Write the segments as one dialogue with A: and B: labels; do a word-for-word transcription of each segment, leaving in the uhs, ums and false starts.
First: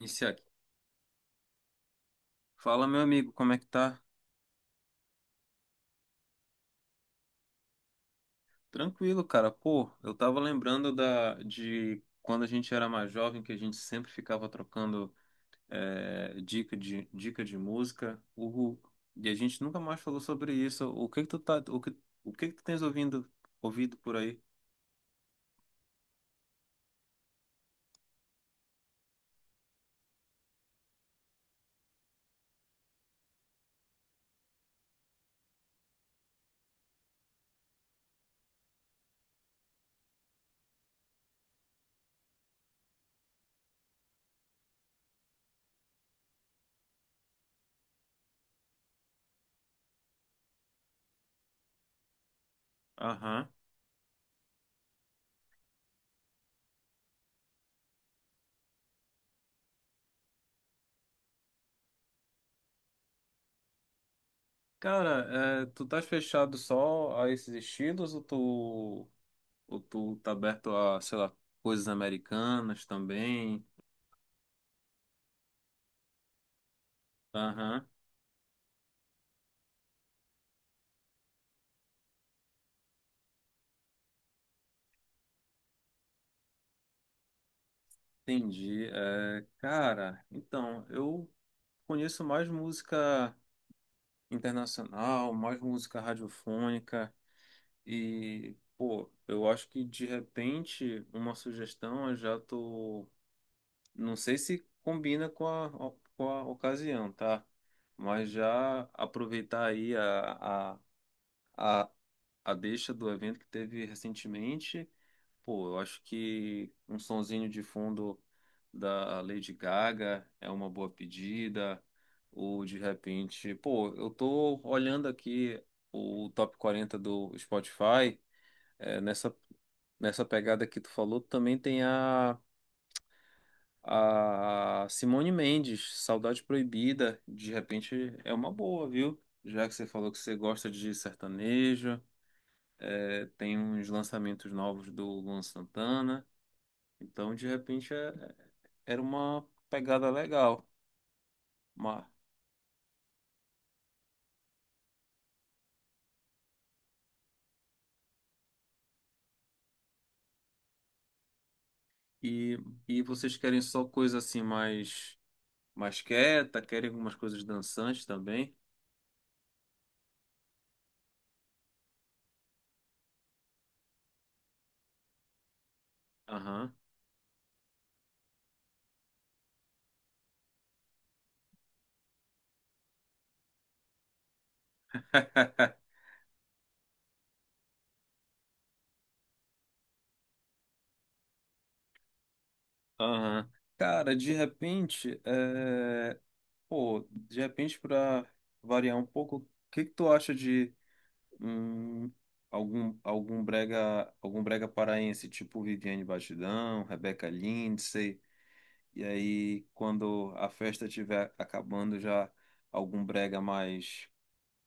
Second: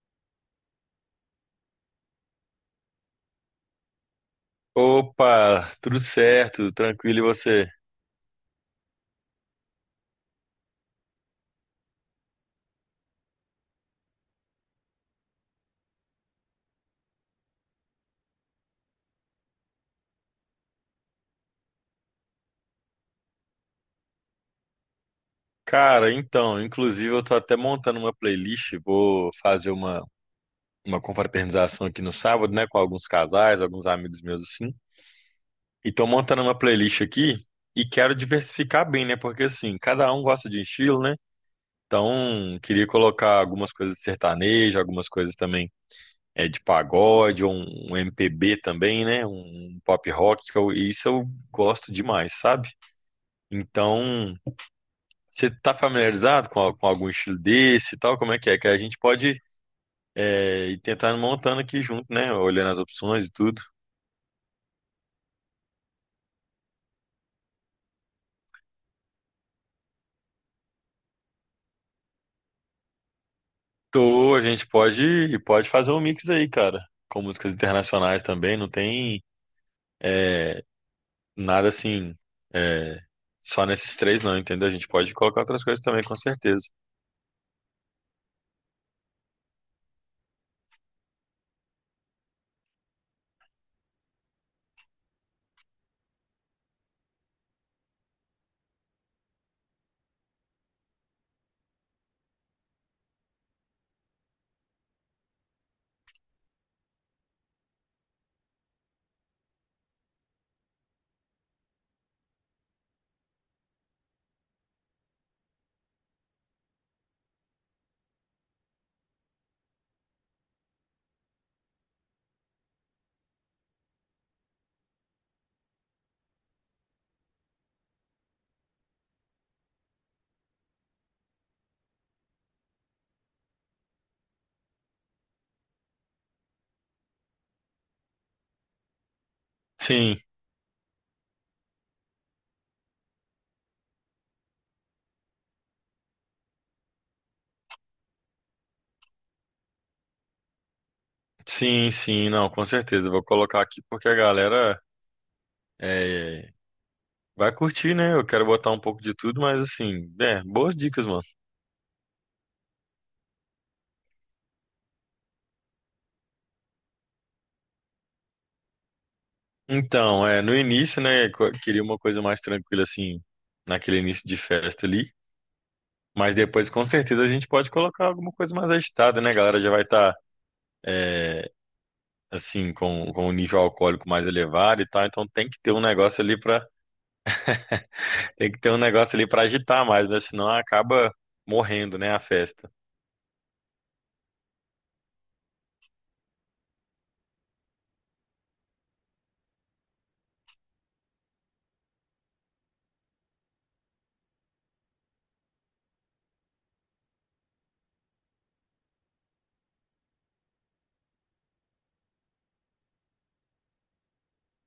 A: Iniciar aqui. Fala, meu amigo, como é que tá?
B: Opa, tudo certo, tranquilo e você?
A: Tranquilo, cara. Pô, eu tava lembrando da, de quando a gente era mais jovem, que a gente sempre ficava trocando é, dica de, dica de música. Uhul. E a gente nunca mais falou sobre isso. O que que tu tá, o que, o que que tu tens ouvindo, ouvido por aí?
B: Cara, então, inclusive eu tô até montando uma playlist, vou fazer uma, uma confraternização aqui no sábado, né, com alguns casais, alguns amigos meus assim. E tô montando uma playlist aqui e quero diversificar bem, né, porque assim, cada um gosta de um estilo, né? Então, queria colocar algumas coisas de sertanejo, algumas coisas também é de pagode, um, um M P B também, né, um pop rock, que eu- isso eu gosto demais, sabe?
A: Aham.
B: Então, você está familiarizado com, al- com algum estilo desse e tal? Como é que é? Que a gente pode é, ir tentando montando aqui junto, né? Olhando as opções e tudo.
A: Cara, é, tu estás fechado só a esses estilos ou tu, ou tu tá aberto a, sei lá, coisas americanas também?
B: Tô, a gente pode, pode fazer um mix aí, cara. Com músicas
A: Aham.
B: internacionais também, não tem é, nada assim, é, só nesses três não, entendeu? A gente pode colocar outras coisas também, com certeza.
A: Entendi. É, cara, então, eu conheço mais música internacional, mais música radiofônica e, pô, eu acho que de repente uma sugestão eu já tô, não sei se combina com a, com a ocasião, tá? Mas já aproveitar aí a, a, a deixa do evento que teve recentemente. Pô, eu acho que um sonzinho de fundo da Lady Gaga é uma boa pedida, ou de repente, pô, eu tô olhando aqui o top quarenta do Spotify, é, nessa, nessa pegada que tu falou, também tem a, a Simone Mendes, Saudade Proibida, de repente é uma boa, viu? Já que você falou
B: Sim,
A: que você gosta de sertanejo. É, tem uns lançamentos novos do Luan Santana. Então, de repente, é- era uma pegada legal.
B: sim,
A: Mas,
B: sim, não, com certeza. Eu vou colocar aqui porque a galera é, vai curtir, né? Eu quero botar um pouco de tudo, mas assim, é, boas dicas, mano.
A: e, e vocês querem só coisa assim mais, mais quieta? Querem algumas coisas dançantes também?
B: Então, é, no início, né, co- queria uma coisa mais tranquila, assim, naquele início de festa ali. Mas depois,
A: Aham.
B: com certeza, a gente pode colocar alguma coisa mais agitada, né? A galera já vai estar, assim, com, com o nível alcoólico mais elevado e tal. Então tem que ter um negócio ali para tem que ter um negócio ali para agitar mais, né? Senão acaba morrendo, né, a festa.
A: Aham. Cara, de repente, é, pô, de repente, para variar um pouco, o que que tu acha de Hum, algum, algum brega, algum brega paraense, tipo Viviane Batidão, Rebeca Lindsay, e aí quando a festa estiver acabando já algum brega mais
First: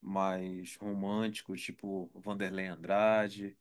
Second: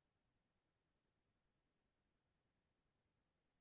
A: mais romântico, tipo Vanderlei Andrade.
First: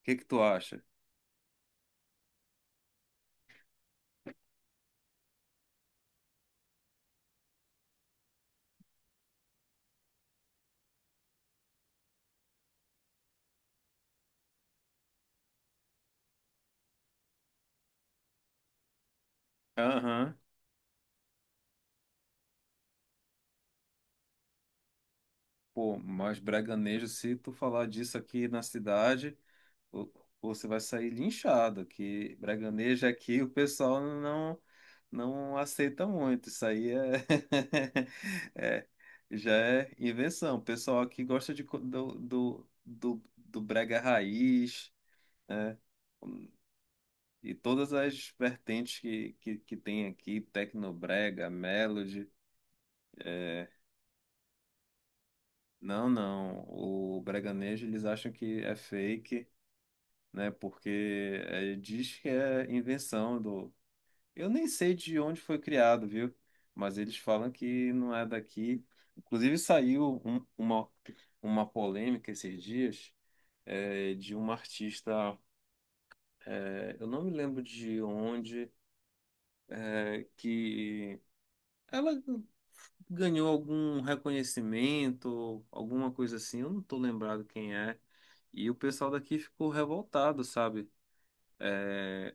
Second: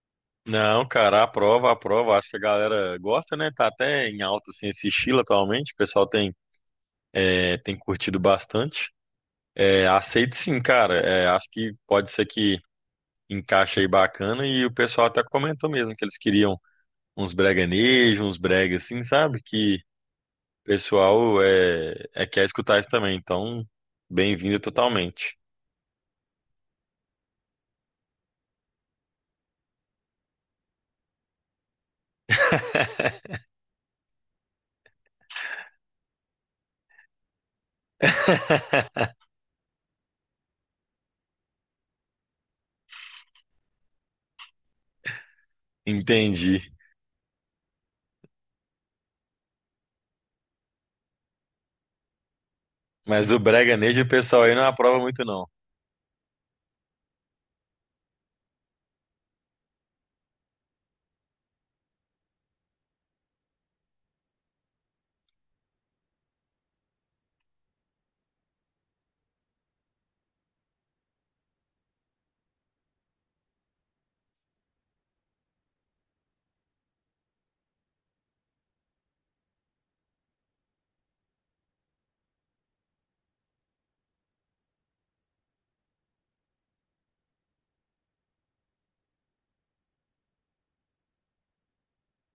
A: O que que tu acha?
B: Não, cara, aprova, aprova. Acho que a galera gosta, né? Tá até em alta, assim, esse estilo atualmente. O pessoal tem, é, tem curtido bastante. É, aceito sim, cara. É, acho que pode ser que encaixe aí bacana e o pessoal até comentou mesmo que eles queriam uns breganejos, uns brega assim, sabe? Que
A: Aham.
B: o pessoal é, é quer escutar isso também. Então, bem-vindo totalmente.
A: Pô, mais breganejo se tu falar disso aqui na cidade. Ou- ou Você vai sair linchado, que Braganejo aqui o pessoal não não aceita muito. Isso aí é. é- Já é invenção. O pessoal aqui gosta de, co- do, do, do, do brega raiz, né?
B: Entendi.
A: E todas as vertentes que, que, que tem aqui, Tecnobrega, Melody.
B: Mas o
A: é,
B: breganejo o pessoal aí não aprova muito não.
A: Não, não. O Braganejo eles acham que é fake, né? Porque é, diz que é invenção do. Eu nem sei de onde foi criado, viu? Mas eles falam que não é daqui. Inclusive saiu um- uma, uma polêmica esses dias, é, de uma artista, é, eu não me lembro de onde, é, que ela ganhou algum reconhecimento, alguma coisa assim, eu não tô lembrado quem é. E o pessoal daqui ficou revoltado, sabe? Eh,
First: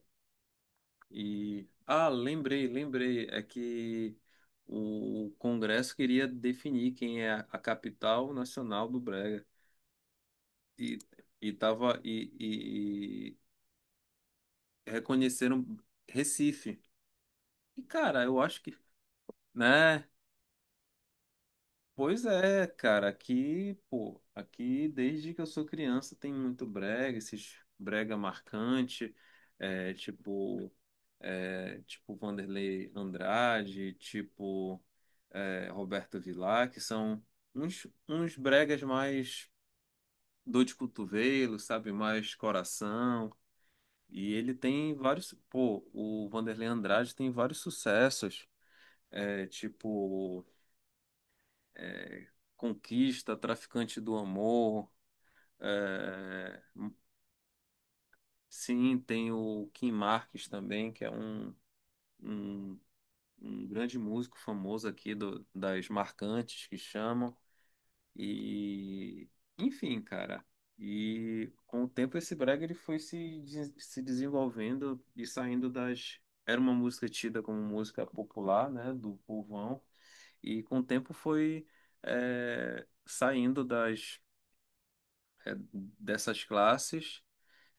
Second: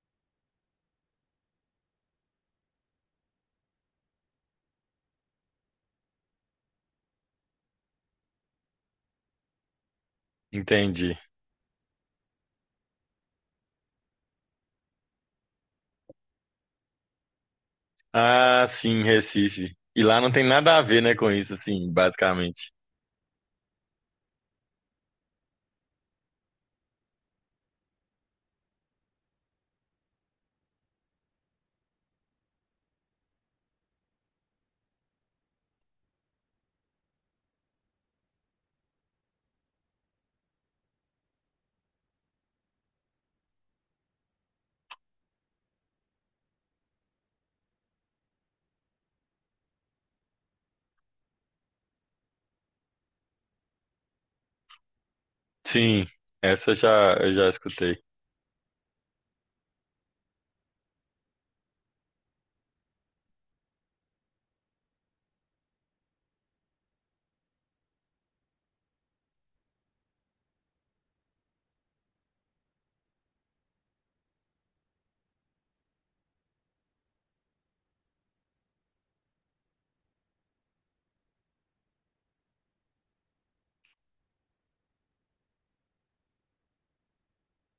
A: E ah, lembrei, lembrei, é que o Congresso queria definir quem é a a capital nacional do Brega e
B: Entendi.
A: e tava, e, e- e reconheceram Recife. E cara, eu acho
B: Ah,
A: que,
B: sim, Recife. E
A: né?
B: lá não tem nada a ver, né, com isso, assim,
A: Pois é,
B: basicamente.
A: cara, aqui, pô, aqui desde que eu sou criança tem muito brega, esses brega marcante, é, tipo, é, tipo Vanderlei Andrade, tipo, é, Roberto Vilar, que são uns, uns bregas mais dor de cotovelo, sabe, mais coração, e ele tem vários, pô, o Vanderlei Andrade tem vários sucessos, é, tipo é, Conquista, Traficante do Amor.
B: Sim,
A: é,
B: essa eu já eu já escutei.
A: Sim, tem o Kim Marques também, que é um, um, um grande músico famoso aqui do, das marcantes que chamam. E, enfim, cara. E com o tempo esse brega ele foi se, des- se desenvolvendo e saindo das. Era uma música tida como música popular, né, do povão, e com o tempo foi é, saindo das é, dessas classes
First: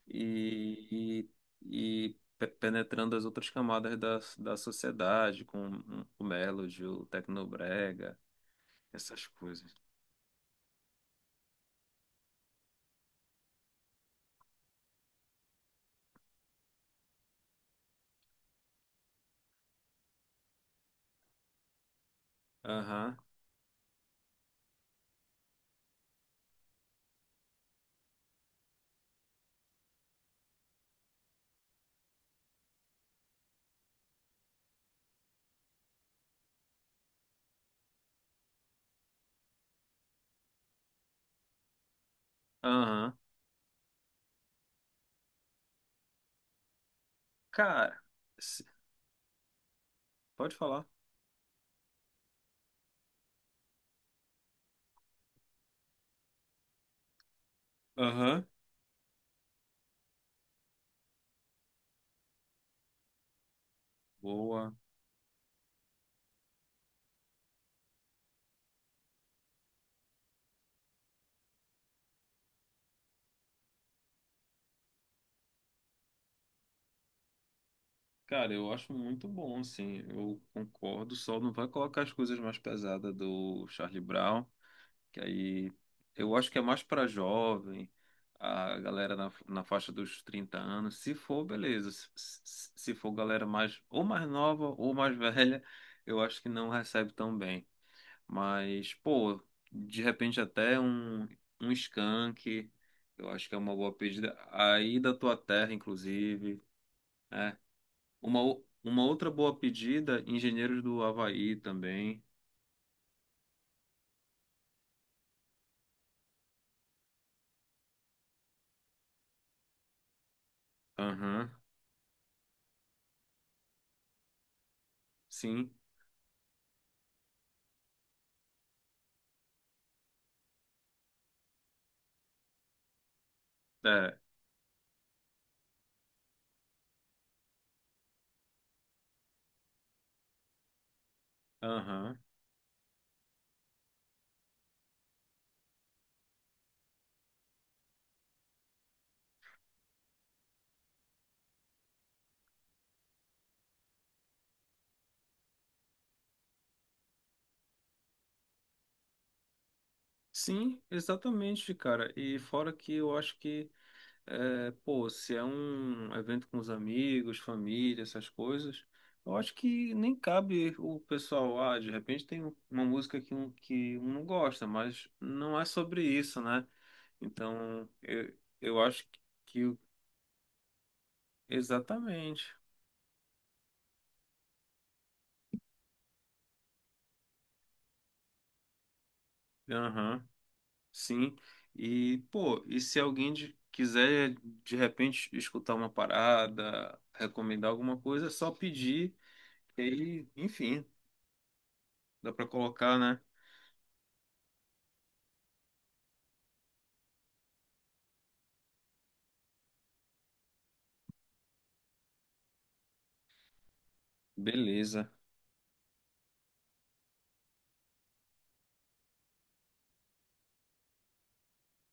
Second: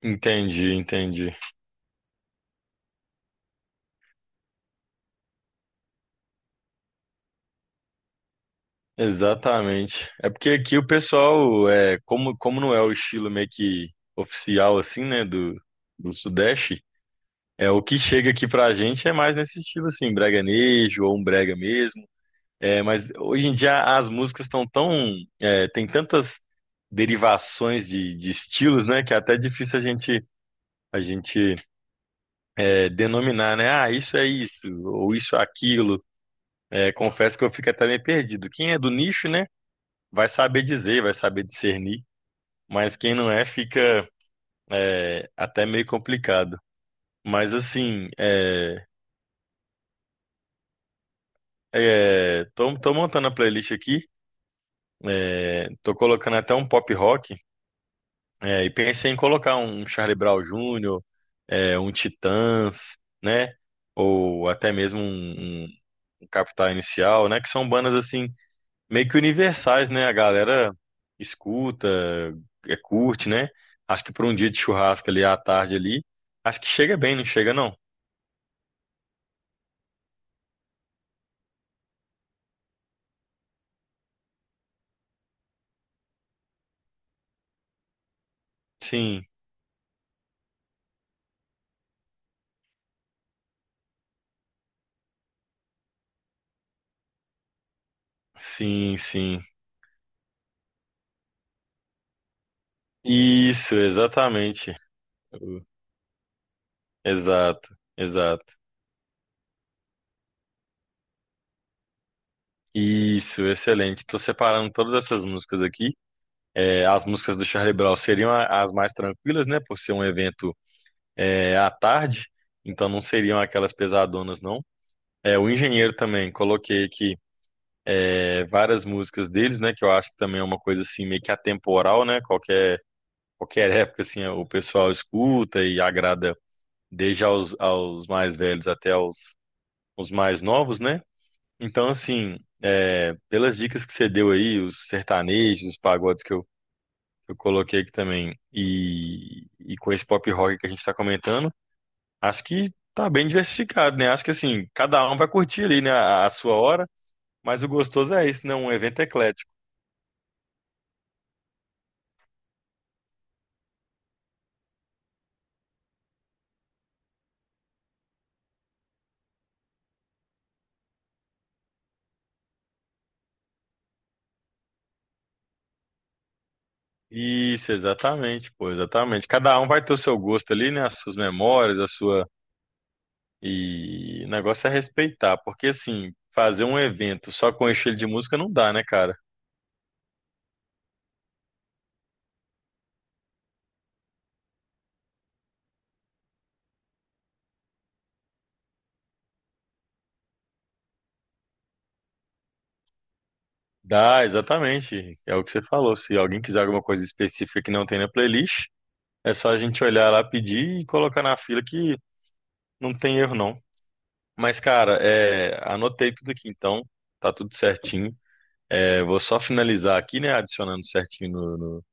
B: Entendi,
A: e,
B: entendi.
A: e, e pe- penetrando as outras camadas da, da sociedade, com o Melody, o Tecnobrega, essas coisas.
B: Exatamente. É porque aqui o pessoal, é, como, como não é o estilo meio que oficial, assim, né, do, do Sudeste, é o que chega aqui pra gente é mais nesse estilo, assim, breganejo ou um brega mesmo. É, mas
A: Aham,
B: hoje em dia as músicas estão tão, é, tem tantas derivações de, de estilos, né, que é até difícil a gente, a gente é, denominar, né, ah, isso é isso, ou isso é aquilo. É, confesso que eu fico até meio perdido. Quem é do nicho, né, vai saber dizer, vai saber discernir. Mas quem
A: aham.
B: não é, fica é, até meio complicado. Mas
A: Cara,
B: assim,
A: se-
B: é,
A: pode falar.
B: é, tô, tô montando a playlist aqui, é, tô colocando até um pop rock,
A: Aham,
B: é, e pensei em colocar um Charlie Brown júnior, é, um Titãs, né? Ou
A: boa.
B: até mesmo um, um Capital Inicial, né? Que são bandas assim, meio que universais, né? A galera escuta, é, curte, né? Acho que para um dia de churrasco ali à tarde ali, acho que chega bem, não chega não?
A: Cara, eu acho muito bom, sim, eu concordo, só não vai colocar as coisas mais pesadas do Charlie Brown, que aí eu acho que é mais para jovem, a galera
B: Sim,
A: na, na faixa dos trinta anos. Se for, beleza. Se, se se for galera mais ou mais nova ou mais velha, eu acho que não recebe tão bem. Mas,
B: sim, sim.
A: pô, de repente até um, um skunk, eu acho que é uma
B: Isso,
A: boa pedida.
B: exatamente.
A: Aí da tua
B: Uh,
A: terra, inclusive, né?
B: Exato,
A: Uma,
B: exato.
A: o- uma outra boa pedida, Engenheiros do Havaí também.
B: Isso, excelente. Estou separando todas essas músicas aqui. É, as músicas do Charlie Brown seriam a- as mais tranquilas, né? Por ser um evento
A: Aham,
B: é, à tarde, então não seriam aquelas pesadonas, não. É, o
A: sim.
B: Engenheiro também, coloquei aqui é, várias músicas deles, né? Que eu acho que também é uma coisa assim meio que atemporal, né? Qualquer, qualquer época,
A: É,
B: assim, o pessoal escuta e agrada desde aos, aos mais velhos até aos os mais novos, né? Então,
A: aham.
B: assim, é, pelas dicas que você deu aí, os sertanejos, os pagodes que eu, que eu coloquei aqui também, e, e com esse pop rock que a gente está comentando, acho que tá bem diversificado, né? Acho que, assim, cada um vai curtir ali, né, a, a sua hora, mas o gostoso é isso, né? Um evento eclético.
A: Sim, exatamente, cara. E fora que eu acho que, é, pô, se é um evento com os amigos, família, essas coisas, eu acho que nem cabe o pessoal, ah, de repente tem um, uma música que um, que um não gosta, mas não é sobre isso, né?
B: Isso,
A: Então, eu,
B: exatamente, pô,
A: eu acho
B: exatamente. Cada um
A: que,
B: vai ter o seu gosto ali, né? As suas memórias, a sua.
A: exatamente.
B: E o negócio é respeitar, porque assim, fazer um evento só com estilo de música não dá, né, cara?
A: Aham, sim. E, pô, e se alguém de- quiser, de repente, escutar uma parada, recomendar alguma coisa, é só pedir. E aí, enfim, dá pra colocar, né?
B: Dá, exatamente. É o que você falou. Se alguém quiser alguma coisa específica que não tem na playlist, é só a gente olhar lá, pedir e colocar na fila que não tem erro, não. Mas, cara,
A: Beleza.
B: é, anotei tudo aqui então, tá tudo certinho. É, vou só finalizar aqui, né, adicionando certinho no, no-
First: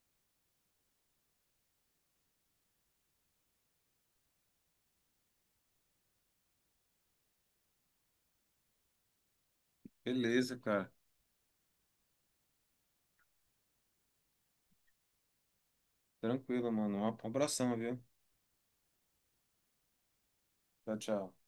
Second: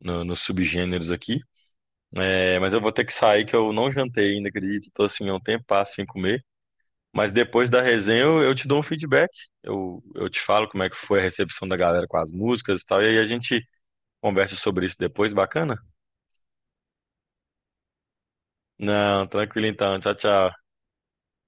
B: no- nos subgêneros aqui. É, mas eu vou ter que sair que eu não jantei ainda, acredito. Tô assim, há um tempo, sem comer. Mas depois da resenha eu, eu te dou um feedback. Eu, eu te
A: Beleza,
B: falo como é
A: cara.
B: que foi a recepção da galera com as músicas e tal. E aí a gente conversa sobre isso depois, bacana?
A: Tranquilo, mano. Um abração, viu?
B: Não, tranquilo então. Tchau, tchau.
A: Tchau, tchau.